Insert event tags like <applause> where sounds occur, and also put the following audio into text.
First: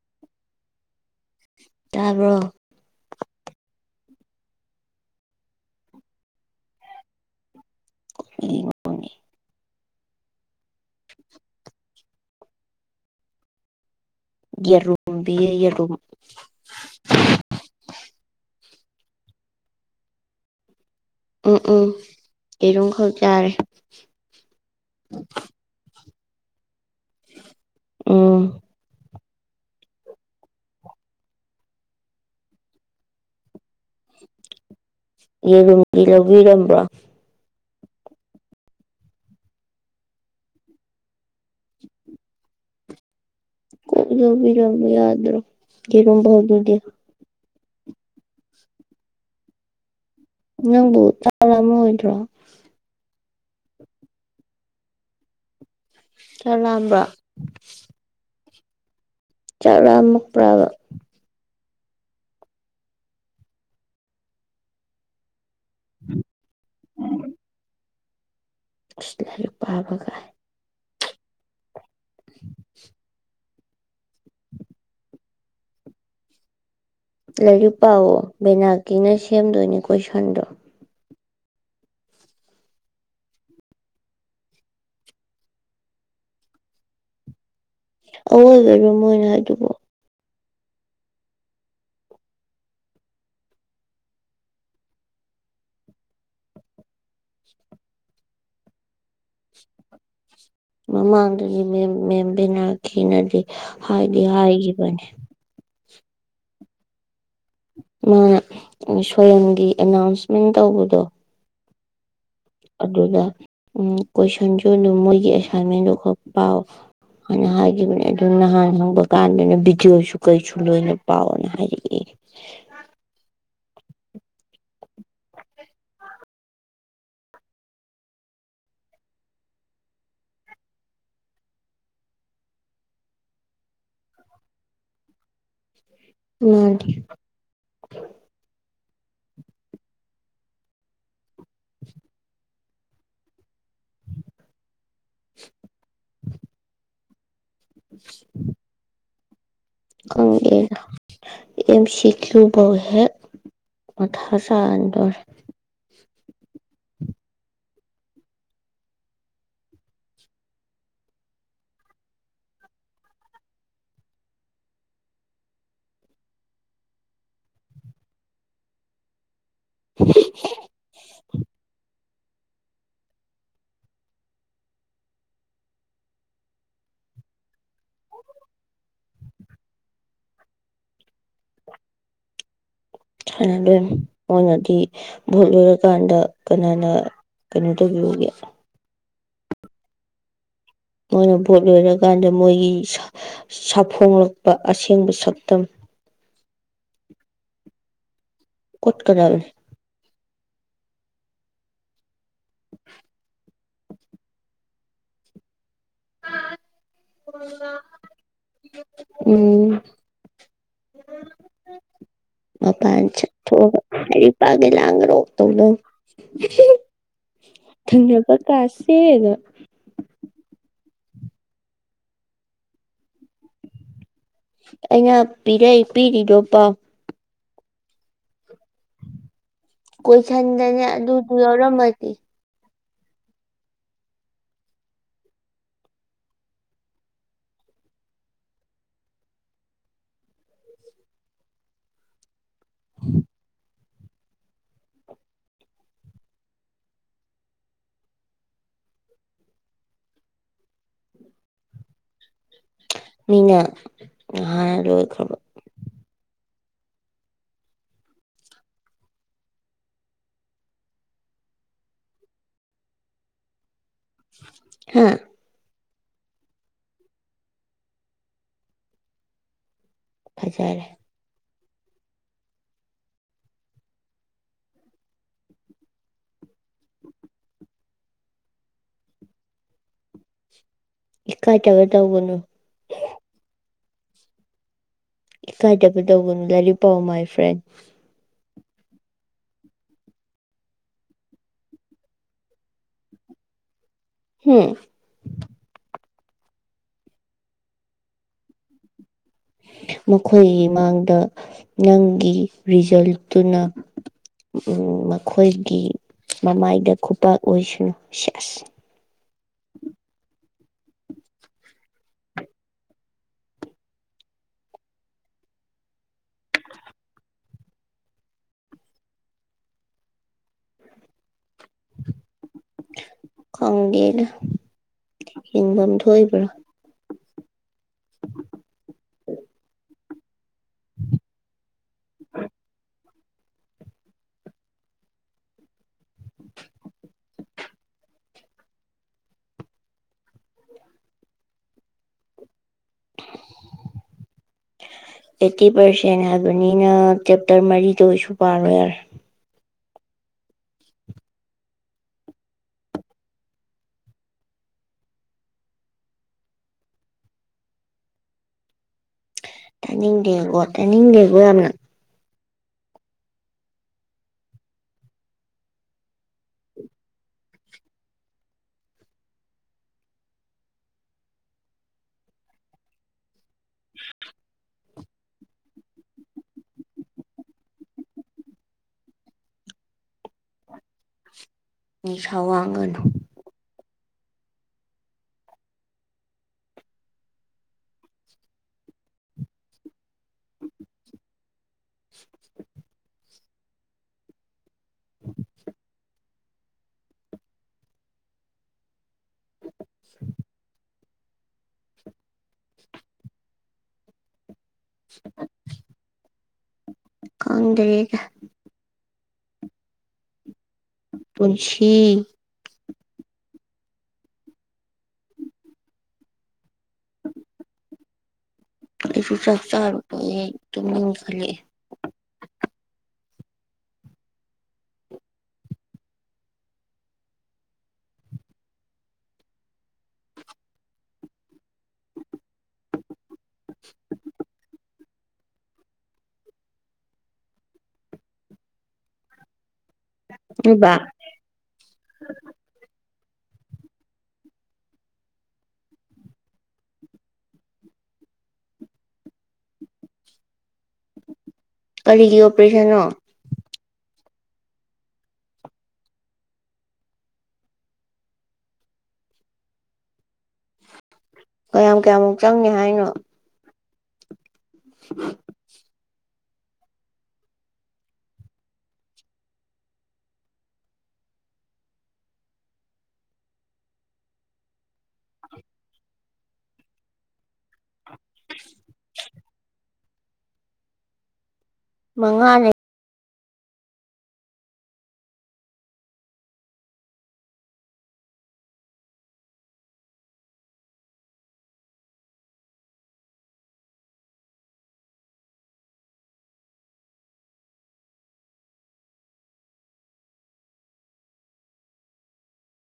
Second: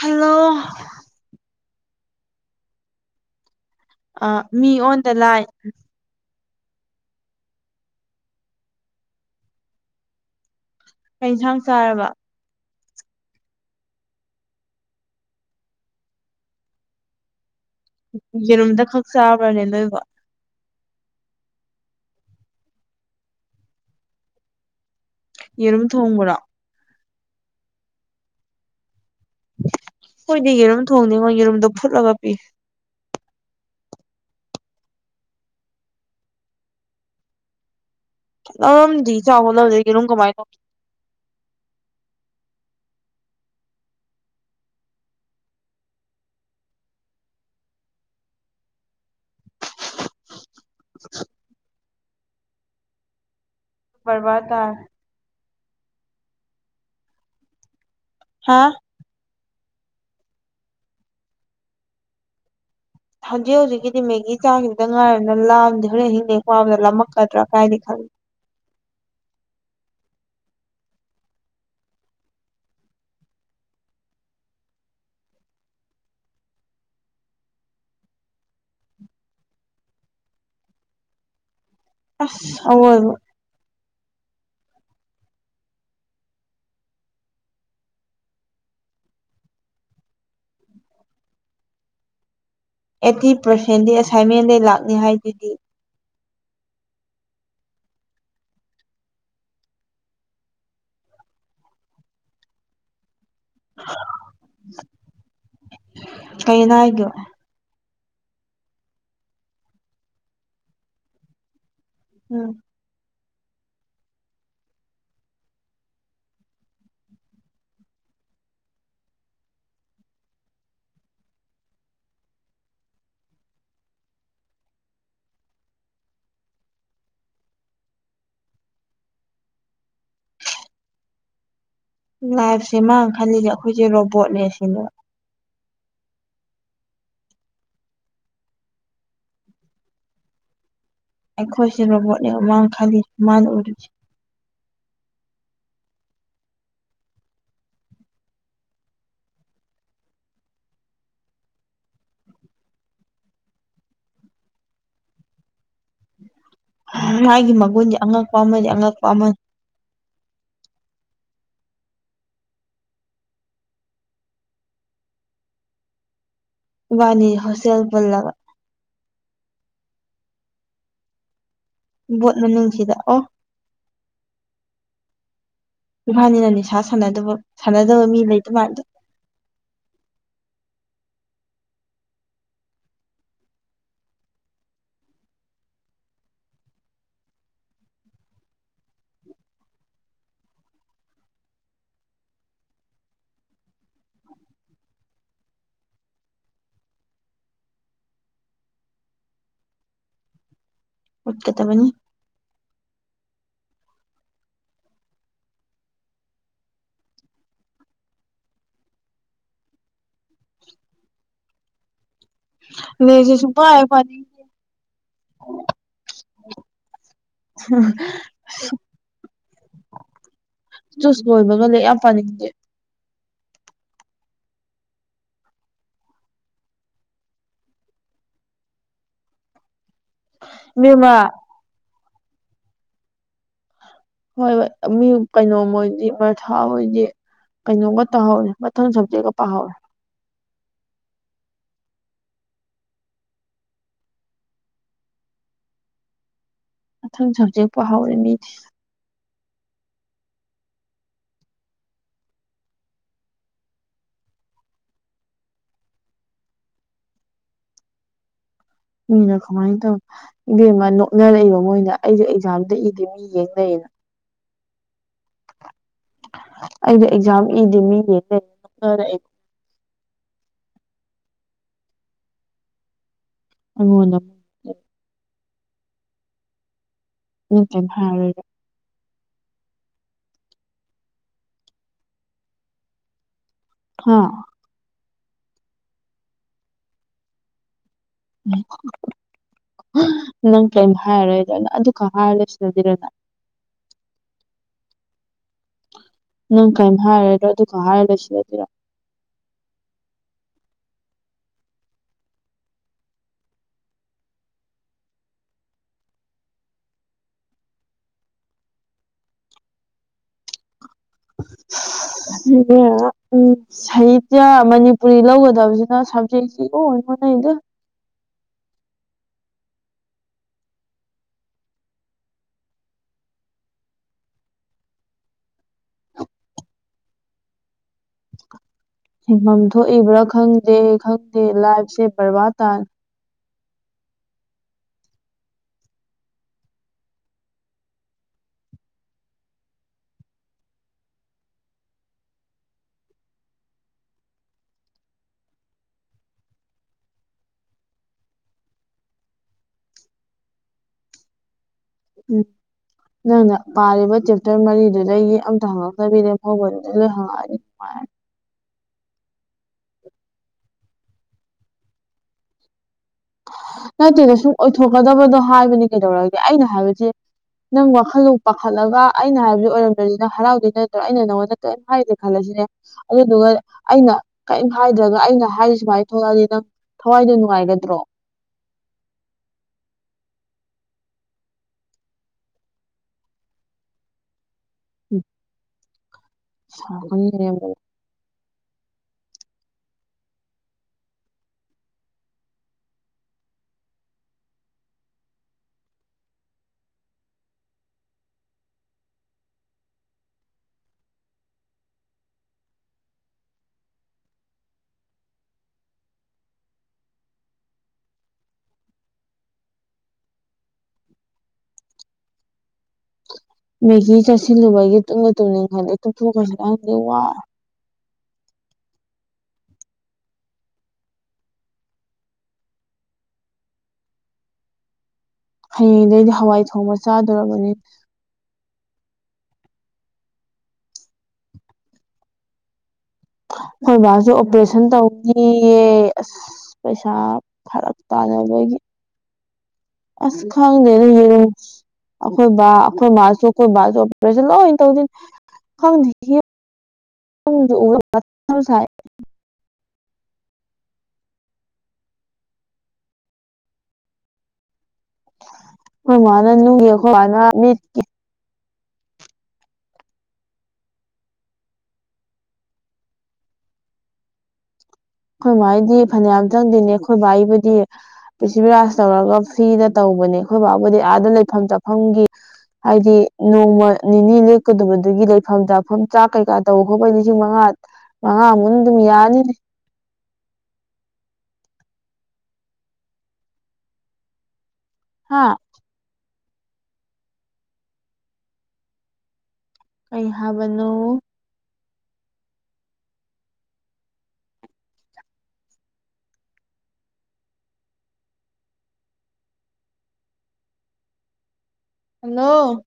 hello ꯇꯥꯕ꯭ꯔꯣ ꯑ ꯃꯤ ꯑꯣꯟꯗ ꯂꯥꯏ ꯅꯤ ꯀ ꯏꯟꯁꯥꯡ ꯆꯥꯔꯕ ꯌꯦꯔꯨꯝꯕꯤ ꯌꯦꯔꯨꯝ ꯌꯦꯔꯨꯝꯗ ꯈꯛ ꯆꯥꯕ꯭ꯔꯅꯦ ꯅꯣꯏꯕꯣ ꯎꯝ ꯎꯝ ꯑꯦꯔꯝ ꯈꯔꯆꯥꯥꯔꯦ ꯌꯦꯔꯨꯝ ꯇꯣꯡꯉꯨꯔꯥ ꯎꯝ ꯍꯣꯏꯗꯤ ꯌꯦꯔꯨꯝ ꯊꯣꯡꯅꯤꯉꯣ ꯌꯦꯔꯨꯝꯗꯣ ꯐꯨꯠꯂꯒ ꯄꯤ ꯌꯦꯔꯨꯝꯗꯤ ꯂꯧꯕꯤꯔꯝꯕ ꯂꯧꯔꯝꯗꯤ ꯆꯥꯎꯕ ꯂꯧꯖꯒꯦ ꯑꯗꯨꯝ ꯀꯃꯥꯏꯅ ꯇꯧ ꯝꯕꯤ ꯌꯥꯗ꯭ꯔꯣ ꯌꯦꯔꯣꯕꯥꯎ ꯑꯗꯨꯗꯤ ꯅꯪꯕꯨ ꯇꯥꯔꯝ ꯑꯃ ꯑꯣꯏꯗ꯭ꯔꯣ ꯔꯕꯥꯗꯥ ꯆꯔꯥꯑꯝꯕ꯭ꯔ ꯍꯥꯥ ꯆꯥꯎꯔꯥ ꯃꯨꯛꯄ꯭ꯔꯥꯕ ꯍꯧꯖꯤꯛ ꯍꯧꯖꯤꯛꯀꯤꯗꯤ ꯃꯦꯒꯤ ꯆꯥꯡꯁꯤꯗ ꯉꯥꯏꯔꯅ ꯂꯥ ꯦꯦ ꯍꯤꯡꯦ ꯋꯥꯕꯗ ꯂ ꯃꯛꯀꯗ꯭ꯔꯥ ꯀꯥꯏꯗꯦ ꯈꯜꯂ ꯑꯁ ꯂꯥꯏꯔꯤꯛ ꯄꯥꯕ ꯀꯥꯏ <unintelligible> ꯂꯥꯏꯔꯤꯛ ꯄꯥꯋ ꯕꯦꯅꯥꯀꯤꯅ ꯁꯦꯝꯗꯣꯏꯅꯦ ꯀꯣꯏꯁꯟꯗꯣ ꯑꯁ ꯍ ꯑꯗꯕ꯭ꯔ ꯃꯣꯏꯅ ꯍꯥꯏꯗꯨꯕꯨꯣ ꯑꯩꯠꯇꯤ ꯄꯥꯔꯁꯦꯟꯗꯤ ꯑꯦꯁꯥꯏꯟꯃꯦꯟꯗ ꯂꯥꯛꯅꯤ ꯍꯥꯏꯗꯨꯗꯤ ꯃꯃꯥꯡꯗꯗꯤ ꯃ ꯃꯦꯝꯕꯤꯅꯈꯤꯅꯗꯤ ꯍꯥꯏꯗꯤ ꯍꯥꯏꯒꯤꯕꯅꯤ ꯀꯩꯅ ꯍꯥꯏꯣ ꯃꯥꯅ ꯁꯣꯒꯤ ꯑꯦꯅꯥꯎꯟꯁꯃꯦꯟ ꯇꯧꯕꯗꯣ ꯎꯝ ꯑꯗꯨ ꯎ ꯀꯣꯏꯁꯟꯁꯨ ꯑꯗꯨꯝ ꯃꯣꯏꯒꯤ ꯑꯦꯁꯥꯏꯟꯃꯦꯟꯗꯨ ꯈꯔ ꯄꯥꯎ ꯍꯥꯏꯅ ꯍꯥꯏꯈꯤꯕꯅꯦ ꯑꯗꯨ ꯅꯍꯥꯟ ꯍꯪꯕ ꯀꯥꯟꯗꯅꯦ ꯚꯗꯤꯑꯣꯁꯨ ꯀꯩꯁꯨ ꯂꯣꯏꯅ ꯄꯥꯎꯅ ꯍꯥꯏꯔꯛꯑꯦ <unintelligible> ꯂꯥꯏꯐꯁꯦ ꯃꯥꯥꯡ ꯈꯜꯂꯤꯁꯦ ꯑꯩꯈꯣꯏꯁꯦ ꯔꯣꯕꯣꯠꯅꯦ ꯁꯤꯅꯦꯕ ꯃꯥꯔꯤ ꯑꯩꯈꯣꯏꯁꯤꯦ ꯔꯣꯕꯣꯠꯅꯤ ꯃꯃꯥꯡ ꯈꯥꯗꯤ ꯃꯥꯅ ꯎꯔꯨꯁꯤ <unintelligible> ꯪ ꯁꯤꯈꯨꯧ ꯍꯦ ꯃꯊ ꯍꯁ ꯑꯟꯗꯔ ꯃꯥꯒꯤ ꯃꯒꯨꯟꯁꯦ ꯑꯉꯛꯄꯃꯦ ꯑꯉꯛꯄꯝꯃ ꯋꯥꯅꯤ ꯍꯣꯁꯦꯜꯄꯜ <unintelligible> ꯣꯠ ꯃꯅ ꯆꯗꯥꯛ ꯑꯣ ꯏꯕꯥꯅꯤꯅ ꯅꯤꯁꯥ ꯁꯥꯟꯅꯗꯕ ꯁꯥꯟꯅꯗꯕ ꯃꯤ ꯂꯩ ꯑꯗꯨꯃꯥꯏꯗꯣ <unintelligible> ꯑꯗꯨ ꯃꯣꯏꯅꯗꯤ ꯚꯣꯠ ꯂꯣꯏꯔꯀꯥꯟꯗ ꯀꯅꯥꯅ ꯀꯩꯅꯇꯒꯤꯨꯒ ꯃꯣꯏꯅ ꯚꯣꯠ ꯂꯣꯏꯔꯀꯥꯟꯗ ꯃꯣꯏꯒꯤ ꯁꯥꯐꯣꯡꯂꯛꯄ ꯑꯁꯦꯡꯕ ꯁꯛꯇꯝ ꯀꯣꯠꯀꯗꯥꯜ ꯎꯠꯀ ꯇꯕꯅꯤ <unintelligible> ꯑ ꯎꯝ <unintelligible> ꯃꯄꯥꯟ ꯆ ꯂꯦꯛꯁꯦ ꯊ ꯁꯨꯡꯄꯥꯏ ꯄꯥꯅꯤꯡ ꯍꯔꯤ ꯄꯒꯦ ꯂꯥꯡꯒꯔꯣ ꯇꯧ ꯂ ꯊꯩꯅ ꯄ ꯀꯥꯁꯦꯗ ꯇꯨꯁ ꯂꯣꯏꯕꯒ ꯂꯩ ꯌꯥꯝ ꯄꯥꯅꯤꯡꯗꯦ ꯑꯩꯅ ꯄꯤꯔ ꯄꯤꯔꯤꯗꯣ ꯄꯥꯎ ꯀꯣꯏ ꯆꯟꯗꯅꯤ ꯏꯕꯦꯝꯃ ꯑꯗꯨꯗꯨ ꯑꯣꯧꯔꯝꯗꯤ ꯍꯣꯏ ꯍꯣꯏ ꯃꯤ ꯀꯩꯅꯣꯝ ꯑꯣꯏꯗꯤ ꯃꯊꯥ ꯑꯣꯏꯗꯤ ꯀꯩꯅꯣꯝꯒ ꯇꯥꯍꯧꯔꯦ ꯃꯊꯪ ꯁꯞꯖꯦꯛꯒ ꯄꯥꯍꯧꯔꯦ ꯍ ꯑꯪ ꯁꯖꯦꯛ ꯄꯍꯥꯎꯔ ꯃꯤ ꯃꯤꯅ ꯉꯥꯟ ꯂꯣꯏꯈ꯭ꯔꯕ ꯃꯤꯅ ꯀꯃꯥꯏꯅ ꯇꯧ ꯏꯕꯦꯝꯃ ꯅꯣꯛꯅꯔꯛꯏꯕ ꯃꯣꯏꯅ ꯑꯩꯁꯨ ꯑꯦꯛꯖꯥꯝꯗ ꯏꯗꯤꯦ ꯃꯤ ꯌꯦꯡꯅꯩꯌꯦꯅ ꯍꯦ ꯑꯩꯗꯤ ꯑꯦꯛꯖꯥꯝ ꯏꯗꯤꯦ ꯃꯤ ꯂꯩ ꯅꯅꯔꯛ ꯐꯖꯔꯦ ꯑꯩꯉꯣꯟꯗ ꯎꯝꯇ ꯍꯥꯏ ꯏ ꯀꯥꯏꯇꯕ ꯇꯒꯅꯣ ꯍꯥꯥ ꯏꯀꯥꯏꯗꯕ ꯇꯧꯒꯅꯨ ꯂꯥꯏꯔꯤꯛ ꯄꯥꯎ ꯃꯥꯏ ꯐ꯭ꯔꯦꯟ ꯎꯝ ꯅꯪ ꯀꯔꯤꯝ ꯍꯥꯏꯔꯔꯣꯏꯗꯅ ꯑꯗꯨ ꯈꯛ ꯍꯥꯏꯔꯔꯣꯏꯁꯤꯔꯗꯤꯔꯅ ꯍꯝ ꯅꯪ ꯀꯔꯤꯝ ꯍꯥꯏꯔꯗꯣ ꯑꯗꯨꯒ ꯍꯥꯏꯔ ꯂꯣꯏꯁꯤꯜꯂꯗꯤꯔ ꯃꯈꯣꯏꯒꯤ ꯃꯥꯡꯗ ꯅꯪꯒꯤ ꯔꯤꯖꯜꯇꯨꯅ ꯎꯝ ꯃꯈꯣꯏꯒꯤ ꯃꯥ ꯃꯥꯥꯏꯗ ꯈꯨꯞꯄ ꯑꯣꯏꯩꯁꯅꯣꯁꯥꯁ <unintelligible> ꯎ ꯁꯥꯍꯤꯇ꯭ꯌ ꯃꯅꯤꯄꯨꯔꯤ ꯂꯧꯒꯗꯕꯁꯤꯅ ꯁꯕꯖꯦꯛꯁꯤ ꯑꯣ ꯃꯅꯥꯏꯗ ꯈꯪꯗꯦꯅ ꯍꯤꯡꯐꯝ ꯊꯣꯛꯏꯕ꯭ꯔꯥ ꯍꯤꯡꯐꯝ ꯊꯣꯛꯏꯕ꯭ꯔꯥ ꯈꯪꯗ ꯗꯦ ꯈꯪꯗꯦ ꯂꯥꯏꯕꯁꯦ ꯔꯕꯥ ꯇꯥꯜ <inaudible> <inaudible> ꯑꯩꯠꯇꯤ ꯄꯥꯔꯁꯦꯟ ꯍꯥꯏꯕꯅꯤꯅ ꯆꯦꯞꯇꯔ ꯃꯔꯤꯗ ꯑꯣꯏꯁꯨ ꯄꯥꯔꯣꯏ ꯌꯥꯔꯦ ꯎꯝ ꯅꯪꯅ ꯄꯥꯔꯤꯕ ꯆꯦꯞꯇꯔ ꯃꯔꯤꯗꯨꯗꯒꯤ ꯑꯝꯇ ꯍꯪꯉꯛꯇꯕꯤꯔꯦ ꯐꯥꯎꯕꯗꯨꯗ ꯂꯣꯏ ꯍꯪꯉꯛꯑꯅꯤ <inaudible> ꯇꯅꯤꯡ ꯂꯩꯒꯣ ꯇꯅꯤꯡ ꯂꯩꯒꯣ ꯌꯥꯝꯅ ꯅꯠꯇꯦꯗ ꯁꯨꯝ ꯑꯣꯏꯊꯣꯛꯀꯗꯕꯗꯣ ꯍꯥꯏꯕꯅꯤ ꯀꯩꯗꯧꯔꯒꯦ ꯑꯩꯅ ꯍꯥꯏꯕꯗꯤ ꯅꯪ ꯋꯥꯈꯜꯗꯣ ꯄꯥꯈꯠꯂꯒ ꯑꯩꯅ ꯍꯥꯏꯕꯗꯨ ꯑꯣꯏꯔꯝꯗ꯭ꯔꯅꯤ ꯅꯪ ꯍꯔꯥꯎꯗꯣꯏ ꯅꯠꯇ꯭ꯔꯣ ꯑꯩꯅ ꯅꯪꯉꯣꯟꯗ ꯀꯔꯤꯝ ꯍꯥꯏꯗꯦ ꯈꯜꯂꯁꯤ ꯑꯗꯨꯗꯨꯒ ꯑꯩꯅ ꯀꯔꯤꯝ ꯍꯥꯏꯗ꯭ꯔꯒ ꯑꯩꯅ ꯍꯥꯏꯔꯤ ꯁꯨꯃꯥꯏꯅ ꯊꯣꯛꯂꯛꯑꯗꯤ ꯅꯪ ꯊꯋꯥꯏꯗ ꯅꯨꯡꯉꯥꯏꯒꯗ꯭ꯔꯣ ꯅꯤꯁꯥ ꯋꯥꯒꯅ ꯝ ꯁꯥ <inaudible> <unintelligible> <inaudible> ꯑꯪꯀ ꯄꯨꯟꯁꯤꯤ ꯃꯦꯒꯤ ꯆꯥꯁꯤꯜꯂꯨꯕꯒꯤ ꯇꯨꯝꯕꯨ ꯇꯨꯝꯅꯤꯡ ꯈꯜꯂꯦ ꯇꯨꯝꯊꯣꯛꯈ꯭ꯔꯁꯤꯕ ꯈꯪꯗꯦ ꯋꯥ ꯑꯩꯁꯨ ꯆꯥꯛ ꯆꯥꯔꯨꯕꯗꯩ ꯇꯨꯞꯅꯤꯡꯈꯔꯛꯑꯦ ꯍꯌꯦꯡꯗꯒꯤꯗꯤ ꯍꯋꯥꯏ ꯊꯣꯡꯕ ꯆꯥꯗꯧꯔꯕꯅꯤ ꯑꯩꯈꯣꯏ ꯕꯥꯁꯨ ꯑꯣꯄꯔꯦꯁꯟ ꯇꯧ ꯌꯦ ꯑꯁ ꯄꯩꯁꯥ ꯐꯔꯞ ꯇꯥꯅꯕꯒꯤ ꯑꯁ ꯅꯣꯏꯕ ꯈꯪꯗꯅ ꯌꯦ ꯑꯩꯈꯣꯏ ꯕꯥ ꯑꯩꯈꯣꯏ ꯃꯥ ꯑꯩꯈꯣꯏ ꯕꯥꯖꯨ ꯑꯣꯄꯔꯦꯁꯟ ꯂꯣꯏ ꯇꯧꯗꯣꯏꯅꯤ ꯈꯪꯗꯦ <inaudible> ꯀꯔꯤꯒꯤ ꯑꯣꯄꯔꯦꯁꯟꯅꯣ ꯑꯩꯈꯣꯏ ꯃꯅꯥ ꯅꯨꯡꯒꯤ ꯑꯩꯈꯣꯏ ꯕꯅꯥ ꯃꯤꯠꯀꯤ ꯀꯌꯥꯝ ꯀꯌꯥꯃꯨꯛ ꯆꯪꯅꯤ ꯍꯥꯏꯅꯣ ꯑꯩꯈꯣꯏ ꯃꯥꯏꯗꯤ ꯐꯅꯌꯥꯝ ꯆꯪꯗꯦꯅꯦ ꯑꯩꯈꯣꯏ ꯕꯥꯏꯕꯨꯗꯤ ꯄ꯭ꯔꯤꯊꯤꯕꯤꯔꯥꯖ ꯇꯧꯔꯒ ꯐꯤꯔꯗ ꯇꯧꯕꯅꯦ ꯑꯩꯈꯣꯏꯕꯥꯕꯨꯗꯤ ꯑꯥꯗ ꯂꯩꯐꯝ ꯆꯥꯐꯝꯒꯤ ꯍꯥꯏꯗꯤ ꯅꯣꯡꯃ ꯅꯤꯅꯤ ꯂꯦꯛꯀꯗꯕꯗꯨꯒꯤ ꯂꯩꯐꯝ ꯆꯥꯐꯝ ꯆꯥꯛ ꯀꯩꯀꯥ ꯇꯧꯕ ꯈꯣꯠꯄ ꯂꯤꯁꯤꯡ ꯃꯉꯥ ꯃꯉ ꯃꯨꯟ ꯑꯗꯨꯝ ꯌꯥꯅꯤ ꯃꯉꯅꯦ ꯍꯥꯥ ꯀꯩ ꯍꯥꯏꯕꯅꯣ ꯍꯜꯂꯣ